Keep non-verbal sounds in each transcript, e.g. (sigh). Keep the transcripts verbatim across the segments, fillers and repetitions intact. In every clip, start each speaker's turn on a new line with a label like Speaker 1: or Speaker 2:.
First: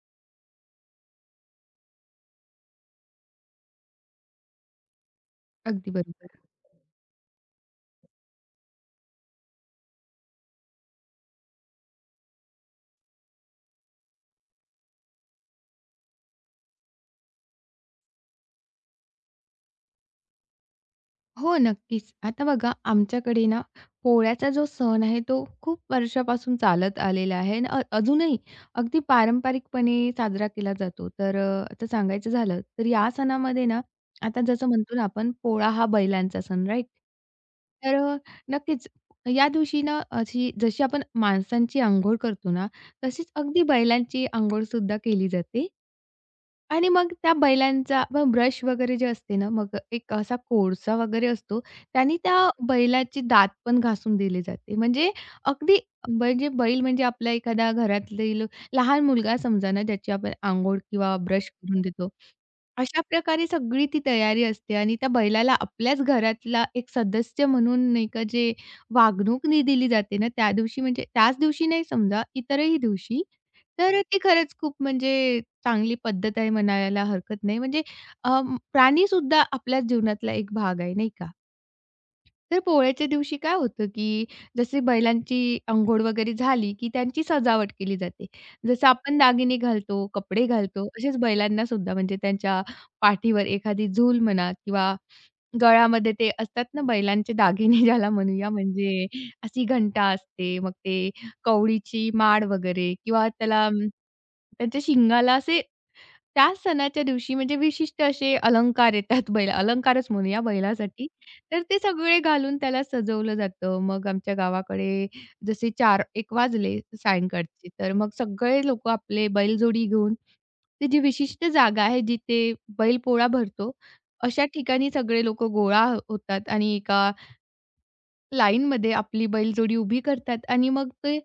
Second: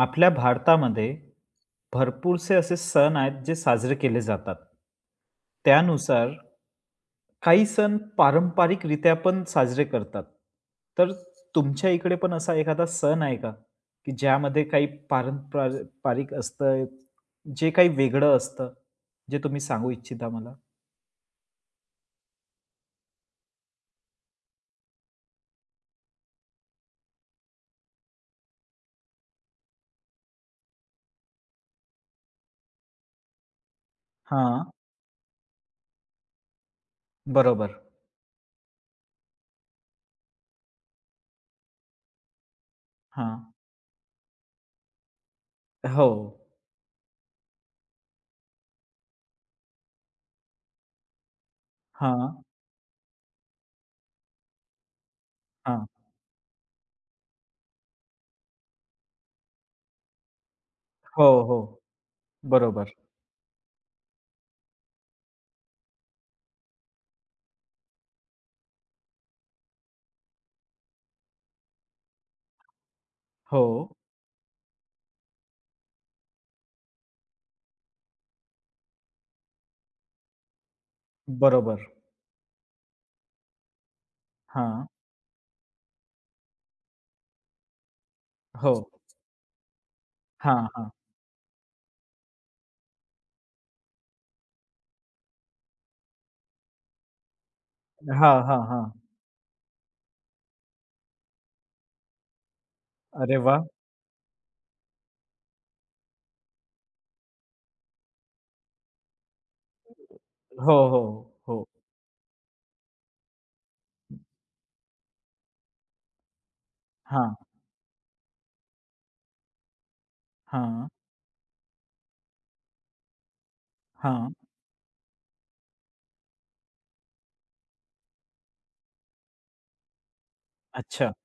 Speaker 1: आपल्या भारतामध्ये भरपूरसे असे सण आहेत जे साजरे केले जातात.
Speaker 2: अगदी
Speaker 1: त्यानुसार
Speaker 2: बरोबर.
Speaker 1: काही सण पारंपरिकरित्या पण साजरे करतात. तर तुमच्या इकडे पण असा एखादा सण आहे का? की ज्यामध्ये काही पारंपार पारिक असतं, जे काही वेगळं असतं, जे तुम्ही सांगू इच्छिता मला?
Speaker 2: हो, नक्कीच. आता बघा आमच्याकडे ना पोळ्याचा जो सण आहे तो खूप वर्षापासून चालत आलेला आहे आणि अ अजूनही अगदी पारंपरिकपणे साजरा केला जातो. तर अ, आता सांगायचं झालं तर या सणामध्ये ना आता
Speaker 1: हां,
Speaker 2: जसं म्हणतो ना आपण पोळा हा बैलांचा सण राइट?
Speaker 1: बरोबर.
Speaker 2: तर अ, नक्कीच या दिवशी ना अशी जशी आपण माणसांची अंघोळ करतो ना, तशीच
Speaker 1: हां.
Speaker 2: अगदी बैलांची अंघोळ सुद्धा केली जाते.
Speaker 1: हो.
Speaker 2: आणि मग त्या बैलांचा मग ब्रश वगैरे जे असते ना, मग एक असा कोळसा वगैरे असतो, त्याने
Speaker 1: हां,
Speaker 2: त्या बैलाची दात पण घासून दिली जाते. म्हणजे अगदी
Speaker 1: हां.
Speaker 2: म्हणजे बैल म्हणजे आपला एखादा घरातील लहान मुलगा समजा ना, ज्याची आपण अंघोळ किंवा
Speaker 1: हो,
Speaker 2: ब्रश
Speaker 1: हो.
Speaker 2: करून देतो.
Speaker 1: बरोबर.
Speaker 2: अशा प्रकारे सगळी ती तयारी असते आणि त्या बैलाला आपल्याच घरातला एक सदस्य म्हणून नाही का जे वागणूक नी दिली जाते ना, त्या दिवशी म्हणजे त्याच दिवशी नाही समजा, इतरही दिवशी.
Speaker 1: हो.
Speaker 2: तर ते खरंच खूप म्हणजे चांगली पद्धत आहे म्हणायला हरकत नाही. म्हणजे अ, प्राणीसुद्धा आपल्या जीवनातला एक भाग आहे, नाही का?
Speaker 1: बरोबर.
Speaker 2: तर पोळ्याच्या दिवशी काय होतं, की जसे
Speaker 1: हां.
Speaker 2: बैलांची अंघोळ वगैरे झाली, की त्यांची सजावट केली जाते.
Speaker 1: हो.
Speaker 2: जसं आपण दागिने घालतो, कपडे
Speaker 1: हां,
Speaker 2: घालतो,
Speaker 1: हां.
Speaker 2: असेच बैलांनासुद्धा म्हणजे त्यांच्या पाठीवर एखादी झूल म्हणा किंवा गळ्यामध्ये ते असतात ना बैलांचे दागिने (laughs) ज्याला
Speaker 1: हां,
Speaker 2: म्हणूया,
Speaker 1: हां, हां.
Speaker 2: म्हणजे अशी घंटा असते, मग ते कवडीची माळ वगैरे किंवा
Speaker 1: अरे वाह!
Speaker 2: त्याला अम, त्यांच्या शिंगाला असे त्या सणाच्या दिवशी म्हणजे विशिष्ट असे अलंकार येतात बैल अलंकारच म्हणूया
Speaker 1: हो, हो,
Speaker 2: बैलासाठी. तर
Speaker 1: हो.
Speaker 2: ते सगळे घालून त्याला सजवलं जातं. मग आमच्या गावाकडे जसे चार एक वाजले
Speaker 1: हां,
Speaker 2: सायंकाळचे, तर मग सगळे लोकं आपले बैलजोडी घेऊन ती
Speaker 1: हां,
Speaker 2: जी विशिष्ट जागा आहे जिथे बैलपोळा भरतो,
Speaker 1: हां.
Speaker 2: अशा ठिकाणी सगळे लोकं गोळा हो- होतात आणि एका लाईनमध्ये आपली बैलजोडी उभी करतात आणि मग
Speaker 1: अच्छा,
Speaker 2: ते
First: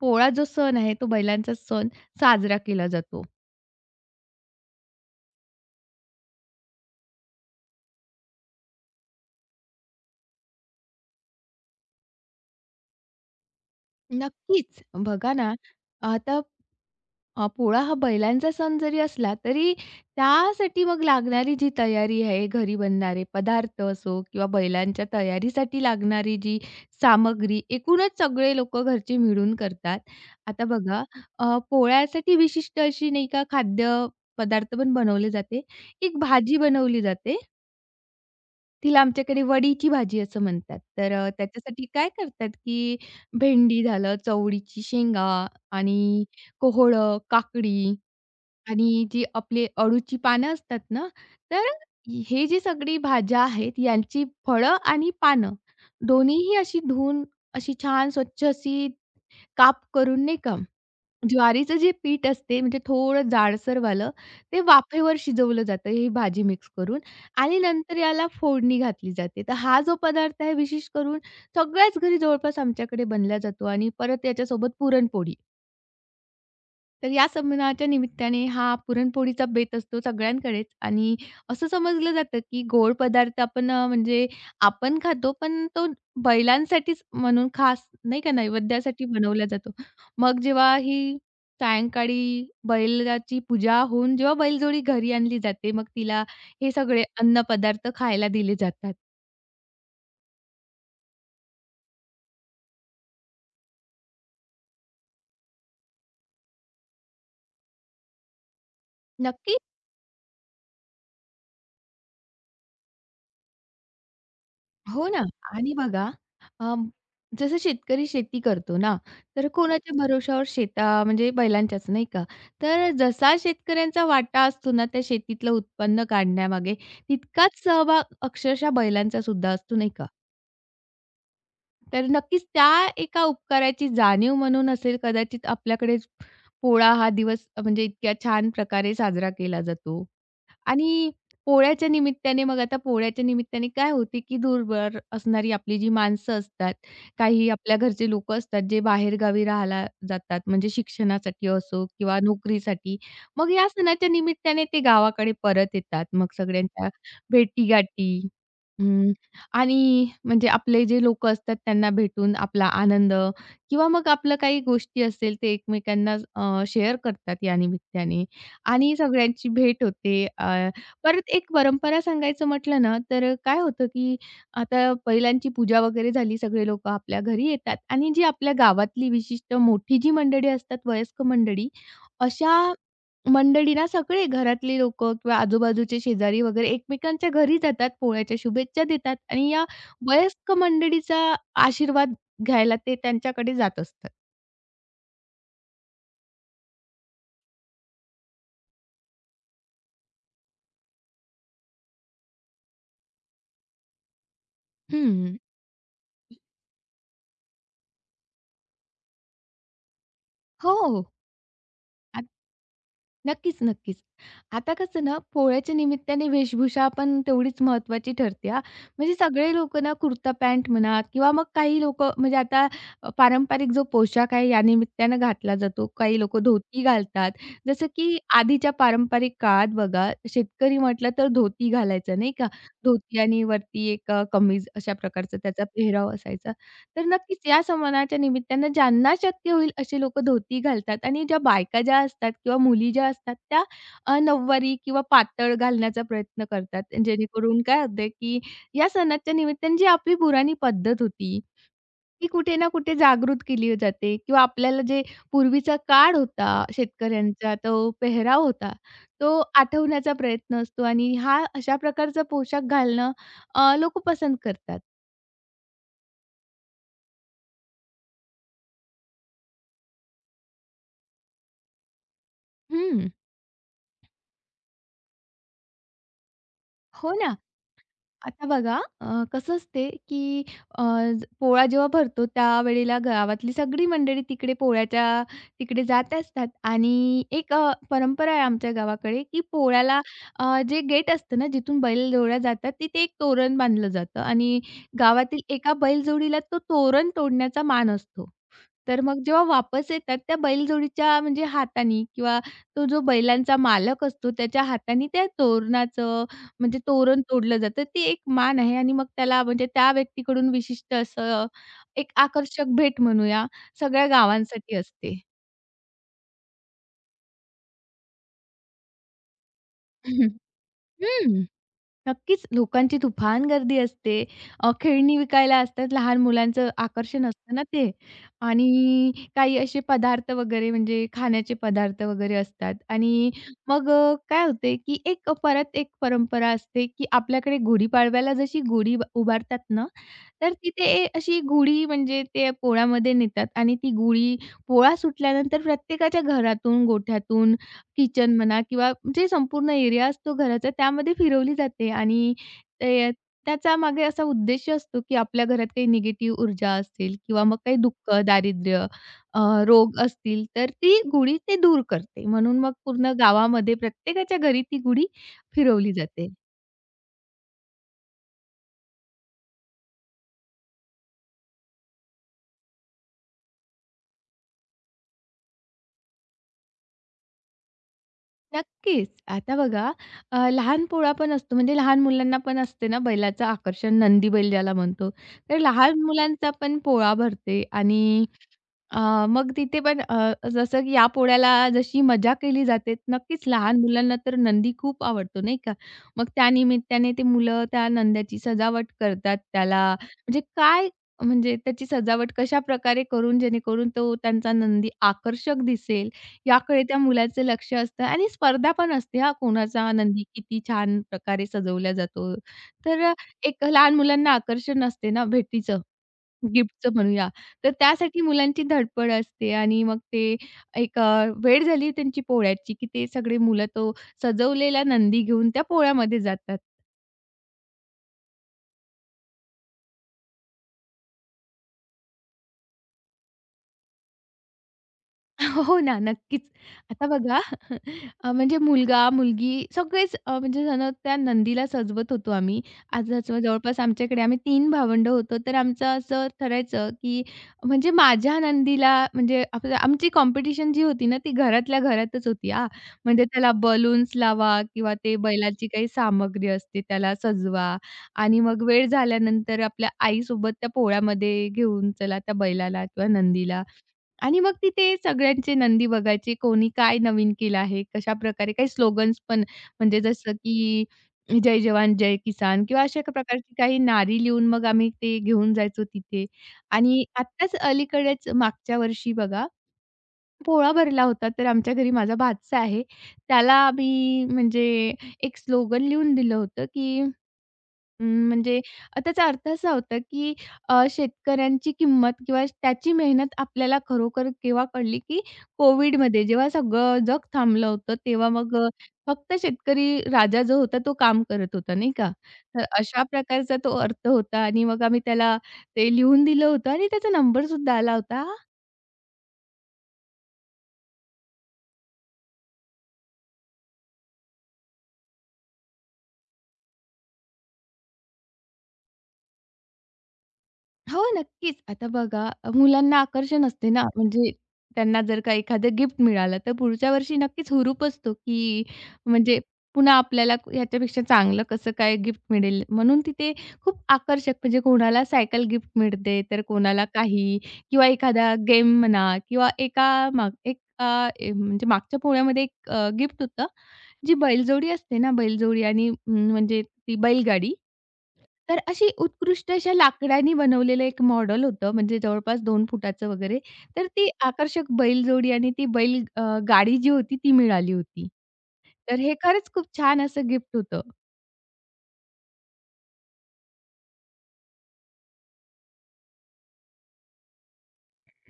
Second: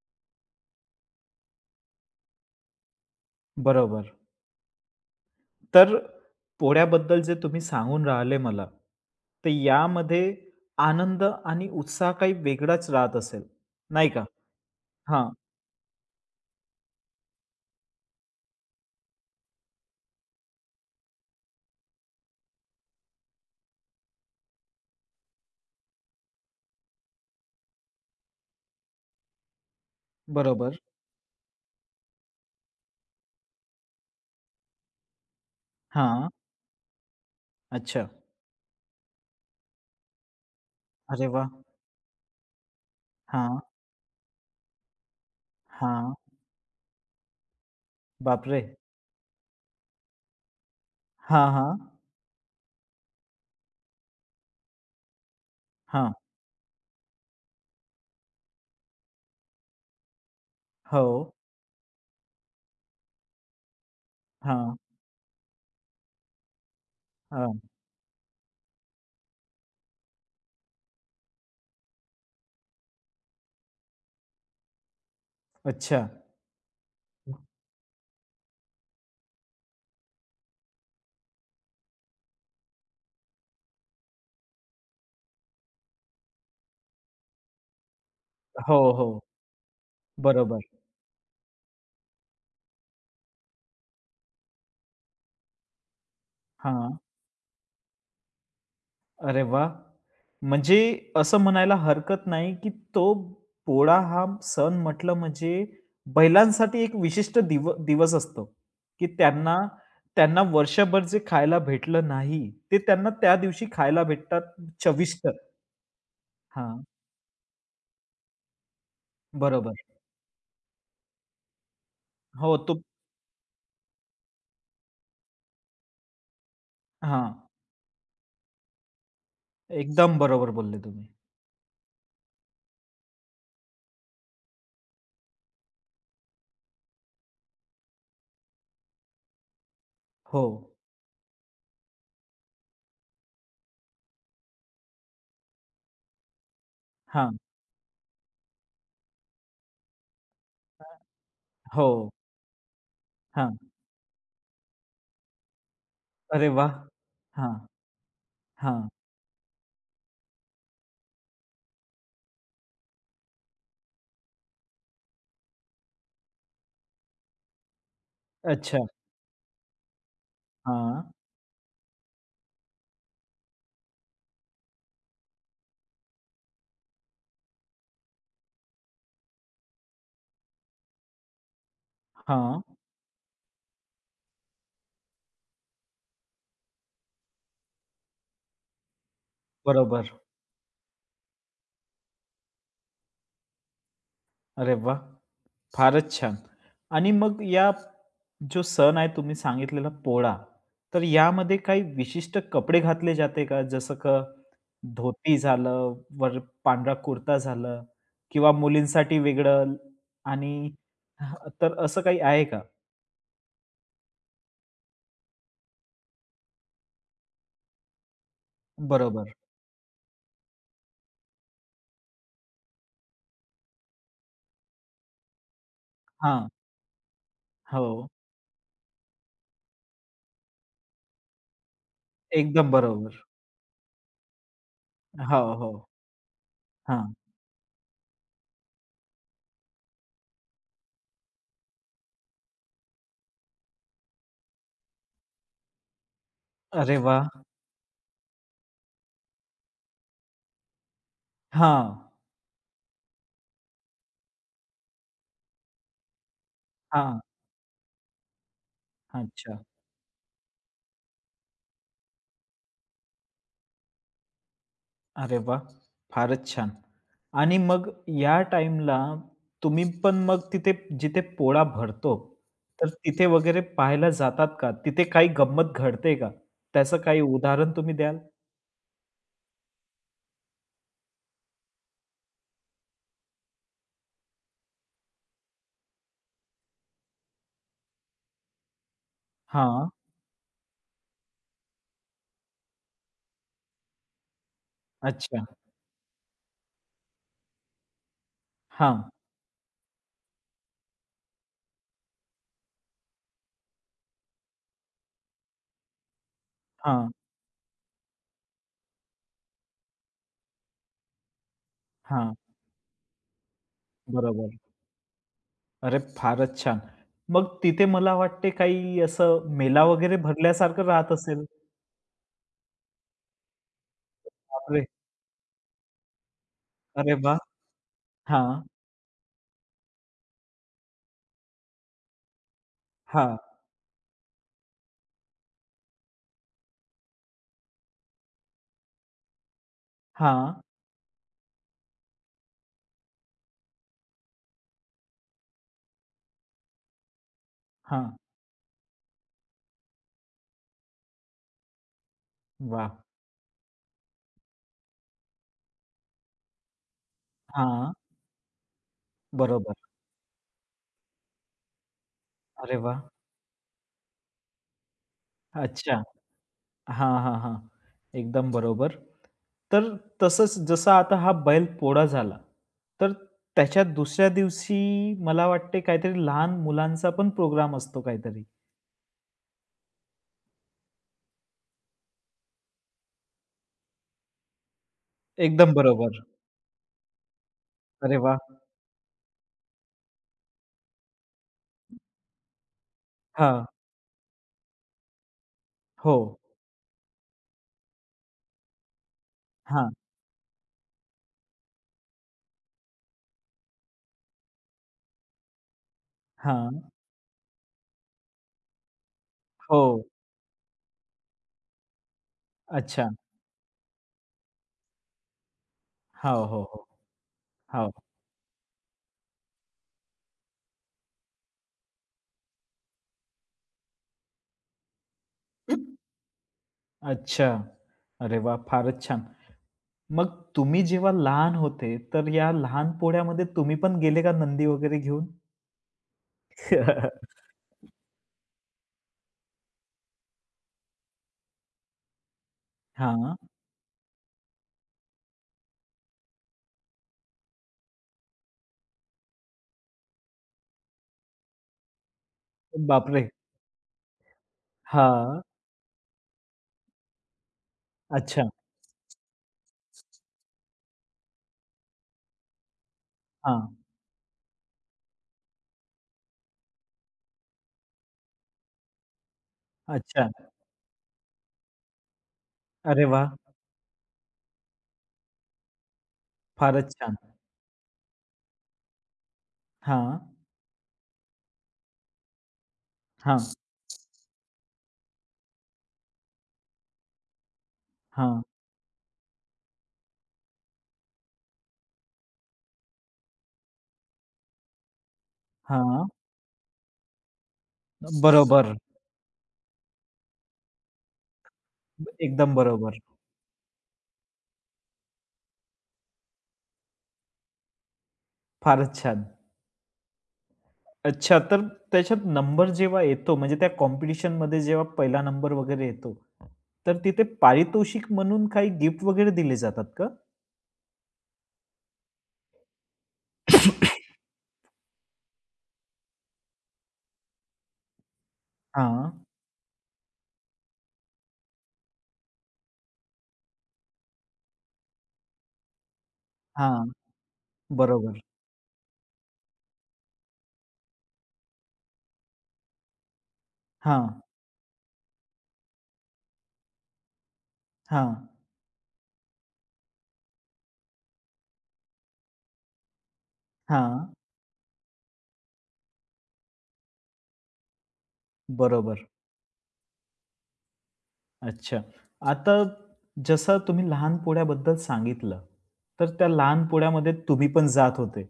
Speaker 2: पोळा जो सण आहे, तो बैलांचा सण साजरा केला जातो.
Speaker 1: बरोबर. तर पोळ्याबद्दल जे तुम्ही सांगून राहिले मला, तर यामध्ये आनंद आणि उत्साह काही वेगळाच राहत असेल, नाही का?
Speaker 2: नक्कीच.
Speaker 1: हां,
Speaker 2: बघा ना, आता अ, पोळा हा बैलांचा सण जरी असला, तरी त्यासाठी मग लागणारी जी तयारी आहे, घरी बनणारे पदार्थ असो किंवा बैलांच्या तयारीसाठी लागणारी जी सामग्री, एकूणच सगळे लोकं घरचे मिळून करतात. आता
Speaker 1: बरोबर.
Speaker 2: बघा अ, पोळ्यासाठी विशिष्ट अशी नाही का खाद्यपदार्थ पण बनवले जाते. एक
Speaker 1: हां,
Speaker 2: भाजी बनवली जाते
Speaker 1: अच्छा.
Speaker 2: तिला आमच्याकडे वडीची भाजी असं म्हणतात. तर
Speaker 1: अरे
Speaker 2: अ,
Speaker 1: वाह!
Speaker 2: त्याच्यासाठी काय करतात, की
Speaker 1: हां,
Speaker 2: भेंडी झालं, चवळीची शेंगा
Speaker 1: हां.
Speaker 2: आणि कोहळं, काकडी
Speaker 1: बापरे!
Speaker 2: आणि जी आपली अळूची पानं असतात ना,
Speaker 1: हां,
Speaker 2: तर
Speaker 1: हां,
Speaker 2: हे जी सगळी भाज्या आहेत, यांची फळं आणि पानं
Speaker 1: हां.
Speaker 2: दोन्हीही अशी धुवून, अशी छान स्वच्छ अशी काप करून नाही का
Speaker 1: हो.
Speaker 2: ज्वारीचं जे पीठ असते म्हणजे थोडं जाडसरवालं, ते
Speaker 1: हां,
Speaker 2: वाफेवर शिजवलं जातं ही भाजी मिक्स करून आणि
Speaker 1: हां.
Speaker 2: नंतर याला फोडणी घातली जाते. तर हा जो पदार्थ आहे विशेष करून सगळ्याच घरी जवळपास आमच्याकडे बनला जातो आणि परत याच्यासोबत पुरणपोळी.
Speaker 1: अच्छा.
Speaker 2: तर या सणाच्या निमित्ताने हा पुरणपोळीचा बेत असतो सगळ्यांकडेच आणि असं समजलं जातं, की गोड पदार्थ आपण अ, म्हणजे आपण खातो, पण तो बैलांसाठीच म्हणून खास नाही का
Speaker 1: हो,
Speaker 2: नैवेद्यासाठी
Speaker 1: हो.
Speaker 2: बनवला जातो. मग
Speaker 1: बरोबर.
Speaker 2: जेव्हा ही सायंकाळी बैलाची पूजा होऊन जेव्हा बैलजोडी घरी आणली जाते, मग तिला हे
Speaker 1: हां.
Speaker 2: सगळे अन्न पदार्थ खायला दिले जातात.
Speaker 1: अरे वाह! म्हणजे असं म्हणायला हरकत नाही, की तो पोळा हा सण म्हटलं म्हणजे बैलांसाठी एक विशिष्ट दिव दिवस असतो, की
Speaker 2: नक्की
Speaker 1: त्यांना त्यांना वर्षभर जे खायला भेटलं नाही, ते त्यांना त्या दिवशी खायला भेटतात
Speaker 2: हो ना.
Speaker 1: चविष्ट.
Speaker 2: आणि बघा
Speaker 1: हां,
Speaker 2: अं, जसं शेतकरी शेती करतो ना, तर
Speaker 1: बरोबर.
Speaker 2: कोणाच्या भरवशावर शेता म्हणजे बैलांच्याच नाही का?
Speaker 1: हो, तो
Speaker 2: तर जसा शेतकऱ्यांचा वाटा असतो ना, त्या शेतीतलं उत्पन्न काढण्यामागे
Speaker 1: हां,
Speaker 2: तितकाच सहभाग अक्षरशः बैलांचा सुद्धा असतो नाही का?
Speaker 1: एकदम बरोबर बोलले तुम्ही.
Speaker 2: तर नक्कीच त्या एका उपकाराची जाणीव म्हणून असेल कदाचित आपल्याकडे पोळा हा दिवस म्हणजे इतक्या छान प्रकारे साजरा केला जातो.
Speaker 1: हो.
Speaker 2: आणि पोळ्याच्या निमित्ताने मग आता पोळ्याच्या निमित्ताने काय होते, की दूरवर असणारी आपली जी माणसं असतात,
Speaker 1: हां.
Speaker 2: काही आपल्या घरचे लोकं असतात, जे बाहेरगावी राहायला जातात, म्हणजे शिक्षणासाठी असो
Speaker 1: हो.
Speaker 2: किंवा नोकरीसाठी. मग
Speaker 1: हां.
Speaker 2: या सणाच्या निमित्ताने ते गावाकडे परत येतात. मग
Speaker 1: अरे वाह!
Speaker 2: सगळ्यांच्या
Speaker 1: हां,
Speaker 2: भेटीगाठी
Speaker 1: हां.
Speaker 2: हं, आणि म्हणजे आपले जे लोकं असतात त्यांना भेटून आपला आनंद किंवा मग आपलं काही गोष्टी असेल, ते एकमेकांना अ, शेअर करतात या निमित्ताने.
Speaker 1: अच्छा.
Speaker 2: आणि सगळ्यांची भेट होते. अ,
Speaker 1: हां,
Speaker 2: परत एक परंपरा सांगायचं म्हटलं ना, तर काय होतं, की आता बैलांची पूजा वगैरे झाली, सगळे लोकं आपल्या घरी येतात आणि जी आपल्या गावातली विशिष्ट मोठी जी मंडळी असतात, वयस्क मंडळी, अशा
Speaker 1: हां.
Speaker 2: मंडळींना सगळे घरातले लोकं किंवा आजूबाजूचे शेजारी वगैरे एकमेकांच्या घरी जातात, पोळ्याच्या शुभेच्छा देतात आणि या
Speaker 1: बरोबर.
Speaker 2: वयस्क मंडळीचा आशीर्वाद घ्यायला ते त्यांच्याकडे जात असतात.
Speaker 1: अरे वाह! फारच छान. आणि मग या जो सण आहे तुम्ही सांगितलेला पोळा, तर यामध्ये काही विशिष्ट कपडे घातले जाते का? जसं का धोती
Speaker 2: हं.
Speaker 1: झालं, वर पांढरा कुर्ता झालं किंवा मुलींसाठी वेगळं आणि
Speaker 2: हो.
Speaker 1: हां, तर असं काही आहे का?
Speaker 2: नक्कीच, नक्कीच. आता कसं ना, पोळ्याच्या निमित्ताने वेशभूषा पण तेवढीच महत्वाची ठरते हां. म्हणजे
Speaker 1: बरोबर.
Speaker 2: सगळे लोकं ना कुर्ता पॅन्ट म्हणा किंवा मग काही लोकं म्हणजे आता अ, पारंपरिक जो पोशाख आहे या निमित्तानं घातला जातो. काही लोकं
Speaker 1: हां,
Speaker 2: धोती घालतात. जसं
Speaker 1: हो.
Speaker 2: की आधीच्या पारंपरिक काळात बघा, शेतकरी म्हटलं तर धोती घालायचा नाही का?
Speaker 1: एकदम
Speaker 2: धोती
Speaker 1: बरोबर.
Speaker 2: आणि वरती एक अ, कमीज अशा प्रकारचा
Speaker 1: हो,
Speaker 2: त्याचा
Speaker 1: हो.
Speaker 2: पेहराव असायचा. तर
Speaker 1: हां.
Speaker 2: नक्कीच या समानाच्या निमित्तानं ज्यांना शक्य होईल असे लोकं धोती घालतात आणि ज्या बायका ज्या असतात किंवा मुली ज्या असतात त्या अ, नऊवारी किंवा पातळ घालण्याचा प्रयत्न करतात.
Speaker 1: अरे वाह!
Speaker 2: जेणेकरून काय होतंय, की या सणाच्या निमित्ताने जी आपली पुराणी पद्धत होती,
Speaker 1: हां,
Speaker 2: ती कुठे ना कुठे जागृत केली जाते किंवा आपल्याला जे पूर्वीचा काळ होता,
Speaker 1: हां.
Speaker 2: शेतकऱ्यांचा तो पेहराव होता, तो
Speaker 1: अच्छा.
Speaker 2: आठवण्याचा प्रयत्न असतो आणि हा अशा प्रकारचा पोशाख घालणं अ, पसंत करतात.
Speaker 1: अरे वा, फारच छान. आणि मग या टाईमला तुम्ही पण मग तिथे जिथे पोळा भरतो, तर
Speaker 2: हं.
Speaker 1: तिथे वगैरे पाहायला जातात का? तिथे काही गंमत घडते का? त्याचं
Speaker 2: हो
Speaker 1: काही
Speaker 2: ना.
Speaker 1: उदाहरण तुम्ही द्याल?
Speaker 2: आता बघा अ, कसं असते, की अ, ज- पोळा जेव्हा भरतो त्यावेळेला गावातली सगळी मंडळी तिकडे पोळ्याच्या तिकडे जात असतात आणि एक अ, परंपरा आहे आमच्या गावाकडे, की
Speaker 1: हां.
Speaker 2: पोळ्याला अ, जे गेट असतं ना, जिथून बैलजोड्या जातात तिथे एक तोरण बांधलं जातं आणि गावातील
Speaker 1: अच्छा.
Speaker 2: एका बैलजोडीला तो तोरण तोडण्याचा मान असतो.
Speaker 1: हां,
Speaker 2: तर मग जेव्हा वापस येतात त्या बैलजोडीच्या म्हणजे हातानी किंवा तो जो बैलांचा मालक असतो त्याच्या हातानी त्या तोरणाचं म्हणजे
Speaker 1: हां,
Speaker 2: तोरण तोडलं जातं. ती एक मान आहे आणि मग त्याला म्हणजे त्या व्यक्तीकडून विशिष्ट असं एक
Speaker 1: हां.
Speaker 2: आकर्षक भेट म्हणूया, सगळ्या
Speaker 1: बरोबर.
Speaker 2: गावांसाठी असते.
Speaker 1: अरे फारच छान. मग तिथे मला वाटते काही असं मेला वगैरे
Speaker 2: (laughs)
Speaker 1: भरल्यासारखं राहत असेल?
Speaker 2: हं. नक्कीच, लोकांची तुफान गर्दी असते. अ,
Speaker 1: बापरे!
Speaker 2: खेळणी विकायला असतात, लहान मुलांचं
Speaker 1: अरे
Speaker 2: आकर्षण
Speaker 1: वाह!
Speaker 2: असतं ना ते
Speaker 1: हां,
Speaker 2: आणि काही असे पदार्थ वगैरे म्हणजे खाण्याचे पदार्थ वगैरे असतात आणि
Speaker 1: हां,
Speaker 2: मग अ, काय होते की एक परत एक परंपरा असते की आपल्याकडे गुढीपाडव्याला जशी गुढी ब- उभारतात ना, तर
Speaker 1: हां,
Speaker 2: तिथे अशी गुढी म्हणजे ते पोळ्यामध्ये नेतात आणि ती गुढी पोळा सुटल्यानंतर प्रत्येकाच्या घरातून, गोठ्यातून
Speaker 1: हां.
Speaker 2: किचन म्हणा किंवा जे संपूर्ण एरिया असतो घराचा त्यामध्ये फिरवली जाते आणि
Speaker 1: वाह!
Speaker 2: ते त्याचा मागे असा उद्देश असतो, की आपल्या घरात काही निगेटिव्ह ऊर्जा असतील किंवा मग काही
Speaker 1: हां.
Speaker 2: दुःख, दारिद्र्य, अ,
Speaker 1: बरोबर.
Speaker 2: रोग असतील, तर ती गुढी ते दूर करते. म्हणून मग
Speaker 1: अरे वाह!
Speaker 2: पूर्ण गावामध्ये प्रत्येकाच्या घरी ती गुढी फिरवली
Speaker 1: अच्छा.
Speaker 2: जाते.
Speaker 1: हां, हां, हां. एकदम बरोबर. तर तसंच जसा आता हा बैल पोळा झाला, तर त्याच्या दुसऱ्या दिवशी मला वाटते काहीतरी लहान मुलांचा पण प्रोग्राम असतो काहीतरी.
Speaker 2: नक्कीच. आता बघा अ, लहान पोळा पण असतो म्हणजे लहान मुलांना पण असते ना बैलाचं आकर्षण, नंदी बैल ज्याला म्हणतो. तर
Speaker 1: एकदम
Speaker 2: लहान
Speaker 1: बरोबर.
Speaker 2: मुलांचा पण पोळा भरते
Speaker 1: अरे
Speaker 2: आणि
Speaker 1: वाह!
Speaker 2: अ, मग तिथे पण अ, जसं की या पोळ्याला जशी मजा केली जाते, नक्कीच
Speaker 1: हां.
Speaker 2: लहान मुलांना तर नंदी खूप आवडतो, नाही का?
Speaker 1: हो.
Speaker 2: मग त्या निमित्ताने ते मुलं त्या नंद्याची सजावट करतात
Speaker 1: हां,
Speaker 2: त्याला. म्हणजे काय म्हणजे त्याची सजावट कशा प्रकारे करून जेणेकरून तो त्यांचा नंदी आकर्षक दिसेल, याकडे
Speaker 1: हां.
Speaker 2: त्या मुलाचं लक्ष असतं आणि स्पर्धा पण असते हां,
Speaker 1: हो.
Speaker 2: कोणाचा नंदी किती छान प्रकारे सजवला जातो.
Speaker 1: अच्छा.
Speaker 2: तर एक लहान मुलांना आकर्षण असते ना भेटीचं.
Speaker 1: हो, हो, हो.
Speaker 2: गिफ्टचं म्हणूया. तर
Speaker 1: हो.
Speaker 2: त्यासाठी मुलांची धडपड असते आणि मग ते एक अ, वेळ झाली त्यांची पोळ्याची, की ते सगळे मुलं तो सजवलेला नंदी घेऊन त्या पोळ्यामध्ये जातात.
Speaker 1: अच्छा. अरे वाह! फारच छान. मग तुम्ही जेव्हा लहान होते, तर या लहान पोळ्यामध्ये तुम्ही पण गेले का नंदी वगैरे घेऊन?
Speaker 2: (laughs) हो ना, नक्कीच. आता बघा
Speaker 1: (laughs)
Speaker 2: (laughs) अ, म्हणजे मुलगा-मुलगी सगळेच अ, म्हणजे जणू त्या नंदीला सजवत होतो आम्ही. आज आज
Speaker 1: हां.
Speaker 2: जवळपास आमच्याकडे आम्ही तीन भावंडं होतो, तर आमचं असं ठरायचं, की म्हणजे माझ्या नंदीला म्हणजे आपलं आमची कॉम्पिटिशन जी होती ना, ती घरातल्या घरातच होती हां. म्हणजे
Speaker 1: बापरे!
Speaker 2: त्याला बलून्स लावा किंवा ते
Speaker 1: हां.
Speaker 2: बैलाची काही सामग्री असते त्याला सजवा आणि
Speaker 1: अच्छा.
Speaker 2: मग वेळ झाल्यानंतर आपल्या आईसोबत त्या पोळ्यामध्ये घेऊन चला त्या बैलाला किंवा नंदीला.
Speaker 1: हां.
Speaker 2: आणि मग तिथे सगळ्यांचे नंदी बघायचे, कोणी काय नवीन केलं आहे, कशाप्रकारे काही स्लोगन्स पण म्हणजे
Speaker 1: अच्छा.
Speaker 2: जसं की "जय जवान, जय किसान" किंवा अशा
Speaker 1: अरे
Speaker 2: एका
Speaker 1: वाह!
Speaker 2: प्रकारची काही नारी लिहून मग आम्ही ते घेऊन जायचो तिथे.
Speaker 1: फारच
Speaker 2: आणि
Speaker 1: छान.
Speaker 2: आत्ताच अलीकडेच मागच्या वर्षी बघा,
Speaker 1: हां,
Speaker 2: पोळा भरला होता, तर आमच्या घरी माझा भाचा आहे.
Speaker 1: हां,
Speaker 2: त्याला आम्ही म्हणजे एक स्लोगन लिहून दिलं होतं की अं,
Speaker 1: हां,
Speaker 2: म्हणजे अ, त्याचा अर्थ असा होता, की अ, शेतकऱ्यांची किंमत किंवा त्याची मेहनत आपल्याला खरोखर केव्हा कळली, की
Speaker 1: हां.
Speaker 2: कोविडमध्ये जेव्हा सगळं जग थांबलं होतं, तेव्हा मग अ,
Speaker 1: बरोबर.
Speaker 2: फक्त शेतकरी राजा जो होता, तो काम करत होता, नाही का?
Speaker 1: एकदम
Speaker 2: तर
Speaker 1: बरोबर.
Speaker 2: अशा प्रकारचा तो अर्थ होता आणि मग आम्ही त्याला ते लिहून दिलं होतं आणि त्याचा नंबरसुद्धा आला होता.
Speaker 1: फारच छान. अच्छा, तर त्याच्यात नंबर जेव्हा येतो म्हणजे त्या कॉम्पिटिशनमध्ये जेव्हा पहिला नंबर वगैरे येतो, तर तिथे पारितोषिक म्हणून काही गिफ्ट वगैरे दिले जातात का?
Speaker 2: हो, नक्कीच. आता बघा अ, मुलांना आकर्षण असते ना, म्हणजे त्यांना जर का एखादं गिफ्ट मिळालं, तर पुढच्या वर्षी नक्कीच हुरूप असतो, की
Speaker 1: हां,
Speaker 2: म्हणजे पुन्हा आपल्याला क- ह्याच्यापेक्षा चांगलं कसं काय गिफ्ट मिळेल. म्हणून तिथे खूप आकर्षक म्हणजे कोणाला सायकल गिफ्ट मिळते, तर कोणाला
Speaker 1: हां.
Speaker 2: काही किंवा
Speaker 1: बरोबर.
Speaker 2: एखादा गेम म्हणा किंवा एका माग एक अ, ए- म्हणजे मागच्या पोळ्यामध्ये एक गिफ्ट होतं,
Speaker 1: हां,
Speaker 2: जी बैलजोडी असते ना, बैलजोडी आणि अं, म्हणजे ती बैलगाडी
Speaker 1: हां,
Speaker 2: तर अशी उत्कृष्ट अशा लाकडानी बनवलेलं एक मॉडेल होतं, म्हणजे जवळपास दोन फुटाचं वगैरे. तर ती
Speaker 1: हां.
Speaker 2: आकर्षक बैलजोडी आणि ती बैल अ, गाडी जी होती ती मिळाली होती. तर
Speaker 1: बरोबर.
Speaker 2: हे खरंच खूप छान असं गिफ्ट होतं.
Speaker 1: अच्छा. आता जसं तुम्ही लहान पोळ्याबद्दल सांगितलं, तर त्या लहान पोळ्यामध्ये तुम्ही पण जात होते,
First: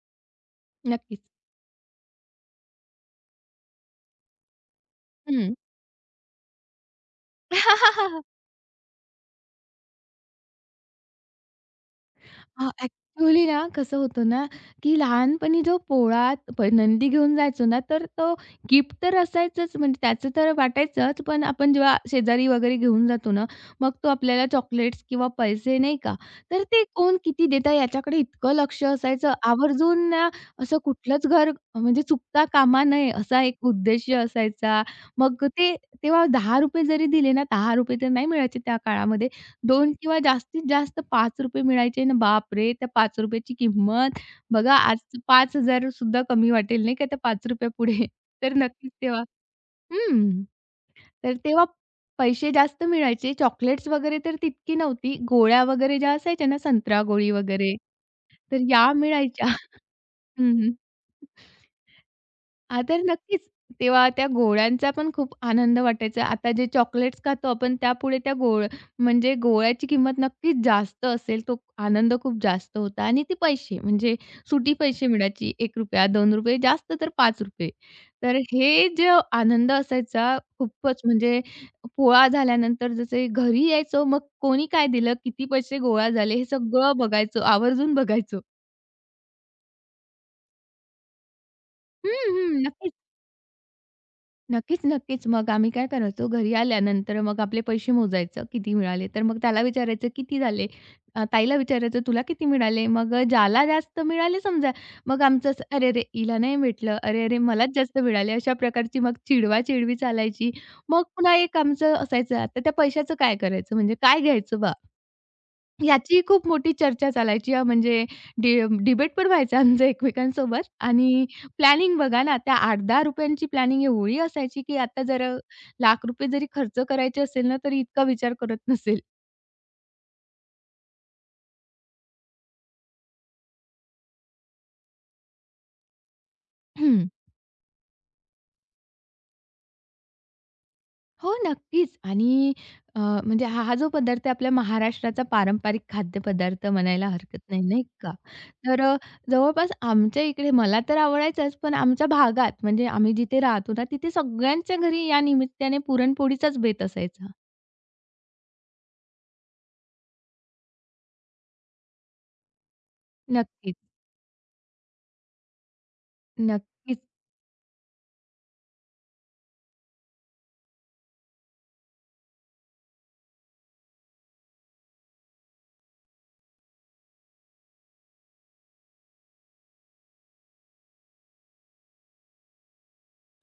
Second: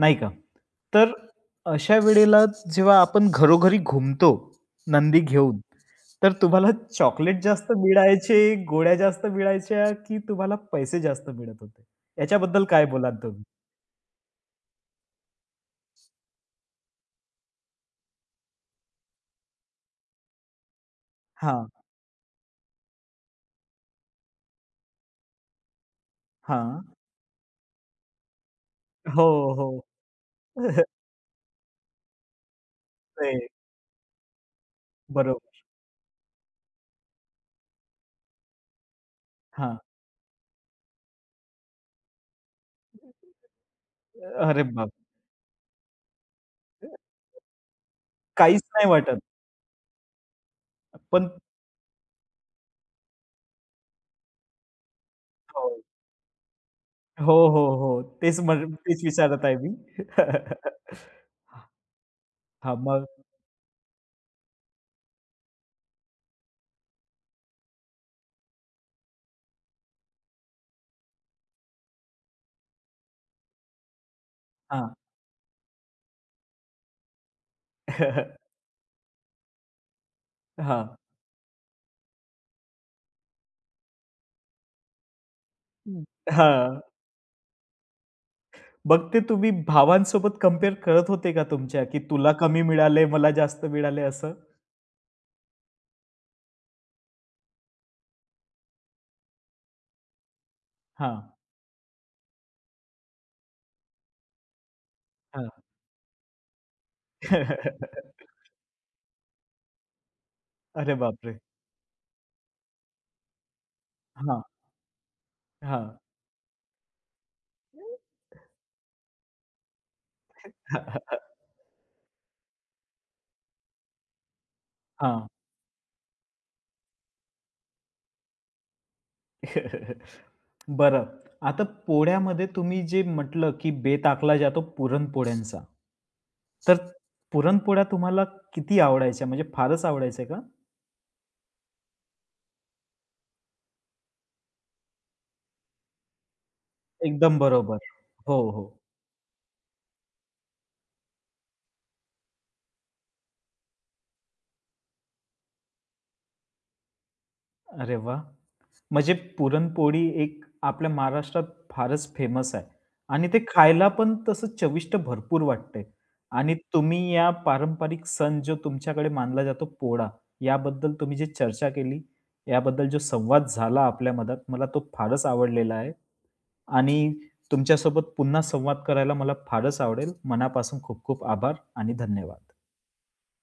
Speaker 1: नाही का? तर
Speaker 2: नक्कीच.
Speaker 1: अशा वेळेला जेव्हा आपण घरोघरी घुमतो नंदी
Speaker 2: हं.
Speaker 1: घेऊन, तर तुम्हाला चॉकलेट जास्त
Speaker 2: (laughs)
Speaker 1: मिळायचे, गोळ्या जास्त मिळायच्या की तुम्हाला पैसे जास्त मिळत होते? याच्याबद्दल
Speaker 2: हां,
Speaker 1: काय बोलाल तुम्ही?
Speaker 2: ॲक्चुअली ना कसं होतं ना, की लहानपणी जो पोळा प नंदी घेऊन जायचो ना, तर तो गिफ्ट तर असायचंच म्हणजे त्याचं तर वाटायचंच. पण
Speaker 1: हां,
Speaker 2: आपण जेव्हा शेजारी वगैरे घेऊन जातो ना, मग तो आपल्याला चॉकलेट्स किंवा पैसे नाही का, तर ते
Speaker 1: हां.
Speaker 2: कोण किती देता याच्याकडे इतकं लक्ष
Speaker 1: हो,
Speaker 2: असायचं.
Speaker 1: हो.
Speaker 2: आवर्जून ना असं
Speaker 1: (laughs)
Speaker 2: कुठलंच घर म्हणजे चुकता कामा नये असा
Speaker 1: ते
Speaker 2: एक उद्देश असायचा. मग
Speaker 1: बरोबर.
Speaker 2: ते तेव्हा ₹दहा रुपये जरी दिले ना ₹दहा रुपये तर नाही मिळायचे त्या काळामध्ये.
Speaker 1: हां.
Speaker 2: दोन किंवा जास्तीत जास्त ₹पाच रुपये मिळायचे ना, बापरे! त्या ₹पाच रुपये ची किंमत
Speaker 1: अरे
Speaker 2: बघा
Speaker 1: बाप!
Speaker 2: आज पाच हजार सुद्धा कमी वाटेल नाही का त्या ₹पाच रुपये पुढे. (laughs) तर
Speaker 1: काहीच नाही
Speaker 2: नक्कीच
Speaker 1: वाटत.
Speaker 2: तेव्हा हं.
Speaker 1: पण
Speaker 2: तर तेव्हा पैसे जास्त मिळायचे. चॉकलेट्स वगैरे तर तितकी नव्हती. गोळ्या
Speaker 1: हो.
Speaker 2: वगैरे ज्या असायच्या ना संत्रा गोळी
Speaker 1: हो, हो,
Speaker 2: वगैरे,
Speaker 1: हो. तेच
Speaker 2: तर
Speaker 1: म्हण
Speaker 2: या
Speaker 1: तेच विचारत
Speaker 2: मिळायच्या.
Speaker 1: आहे मी.
Speaker 2: (laughs) हं,
Speaker 1: हां,
Speaker 2: हां, तर
Speaker 1: मग
Speaker 2: नक्कीच. तेव्हा त्या गोळ्यांचा पण खूप आनंद वाटायचा. आता जे चॉकलेट्स खातो आपण त्यापुढे त्या गोळ म्हणजे गोळ्याची किंमत नक्कीच जास्त असेल. तो आनंद खूप जास्त होता आणि ते पैसे म्हणजे सुटी
Speaker 1: हां.
Speaker 2: पैसे मिळायची ₹एक रुपया, ₹दोन रुपये जास्त तर ₹पाच रुपये. तर हे जे आनंद असायचा
Speaker 1: हां.
Speaker 2: खूपच म्हणजे पोळा झाल्यानंतर जसे घरी यायचो, मग कोणी काय दिलं, किती पैसे
Speaker 1: हं.
Speaker 2: गोळा झाले, हे
Speaker 1: हां.
Speaker 2: सगळं बघायचो, आवर्जून बघायचो.
Speaker 1: मग ते तुम्ही भावांसोबत कंपेअर करत होते का तुमच्या, की
Speaker 2: हं,
Speaker 1: तुला कमी
Speaker 2: हं. नक्कीच.
Speaker 1: मिळाले, मला जास्त मिळाले असं?
Speaker 2: नक्कीच, नक्कीच. मग आम्ही काय करायचो, घरी आल्यानंतर मग आपले पैसे मोजायचं, किती मिळाले. तर मग त्याला विचारायचं, "किती झाले?" अ,
Speaker 1: हां,
Speaker 2: ताईला विचारायचं, "तुला किती मिळाले?" मग ज्याला जास्त मिळाले समजा, मग आमचं
Speaker 1: हां.
Speaker 2: असं, "अरे-अरे, हिला नाही भेटलं. अरे-अरे, मलाच जास्त
Speaker 1: (laughs)
Speaker 2: मिळाले." अशा प्रकारची मग चिडवा-चिडवी चालायची.
Speaker 1: अरे
Speaker 2: मग पुन्हा
Speaker 1: बापरे!
Speaker 2: एक आमचं असायचं, "आता त्या पैशाचं काय करायचं? म्हणजे काय
Speaker 1: हां,
Speaker 2: घ्यायचं बा?"
Speaker 1: हां.
Speaker 2: याची खूप मोठी चर्चा चालायची हां, म्हणजे डि डिबेट पण व्हायचा आमचं एकमेकांसोबत आणि प्लॅनिंग बघा ना, त्या ₹आठ ते दहा रुपये ची प्लॅनिंग एवढी असायची, की आता जर
Speaker 1: हां.
Speaker 2: अ, लाख रुपये जरी खर्च करायचे असेल ना, तरी इतका विचार करत नसेल.
Speaker 1: बरं. आता पोळ्यामध्ये तुम्ही जे म्हटलं, की बेत आखला जातो पुरणपोळ्यांचा. तर पुरणपोळ्या तुम्हाला किती आवडायच्या? म्हणजे फारच आवडायच्या का?
Speaker 2: हो, नक्कीच. आणि अ, म्हणजे हा हा जो पदार्थ आहे आपल्या महाराष्ट्राचा पारंपरिक खाद्यपदार्थ म्हणायला
Speaker 1: एकदम
Speaker 2: हरकत नाही,
Speaker 1: बरोबर.
Speaker 2: नाही का?
Speaker 1: हो, हो.
Speaker 2: तर अ, जवळपास आमच्या इकडे मला तर आवडायचाच, पण आमच्या भागात म्हणजे आम्ही जिथे राहतो ना, तिथे सगळ्यांच्या घरी या निमित्ताने पुरणपोळीचाच बेत असायचा.
Speaker 1: अरे वाह! म्हणजे पुरणपोळी एक आपल्या महाराष्ट्रात फारच फेमस आहे आणि ते
Speaker 2: नक्कीच,
Speaker 1: खायला पण तसं चविष्ट भरपूर वाटते आणि तुम्ही
Speaker 2: नक्कीच.
Speaker 1: या पारंपरिक सण जो तुमच्याकडे मानला जातो पोळा, याबद्दल तुम्ही जी चर्चा केली, याबद्दल जो संवाद झाला आपल्या मधात, मला तो फारच आवडलेला आहे आणि तुमच्यासोबत पुन्हा संवाद करायला मला फारच आवडेल. मनापासून खूप खूप आभार आणि धन्यवाद.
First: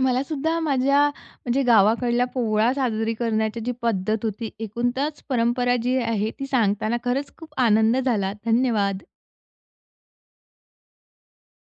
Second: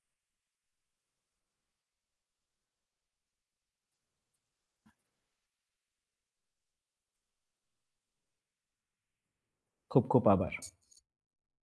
Speaker 2: मलासुद्धा माझ्या म्हणजे गावाकडला पोळा साजरी करण्याची जी पद्धत होती, एकूणच परंपरा जी आहे ती सांगताना खरंच खूप आनंद झाला. धन्यवाद.
Speaker 1: खूप खूप आभार.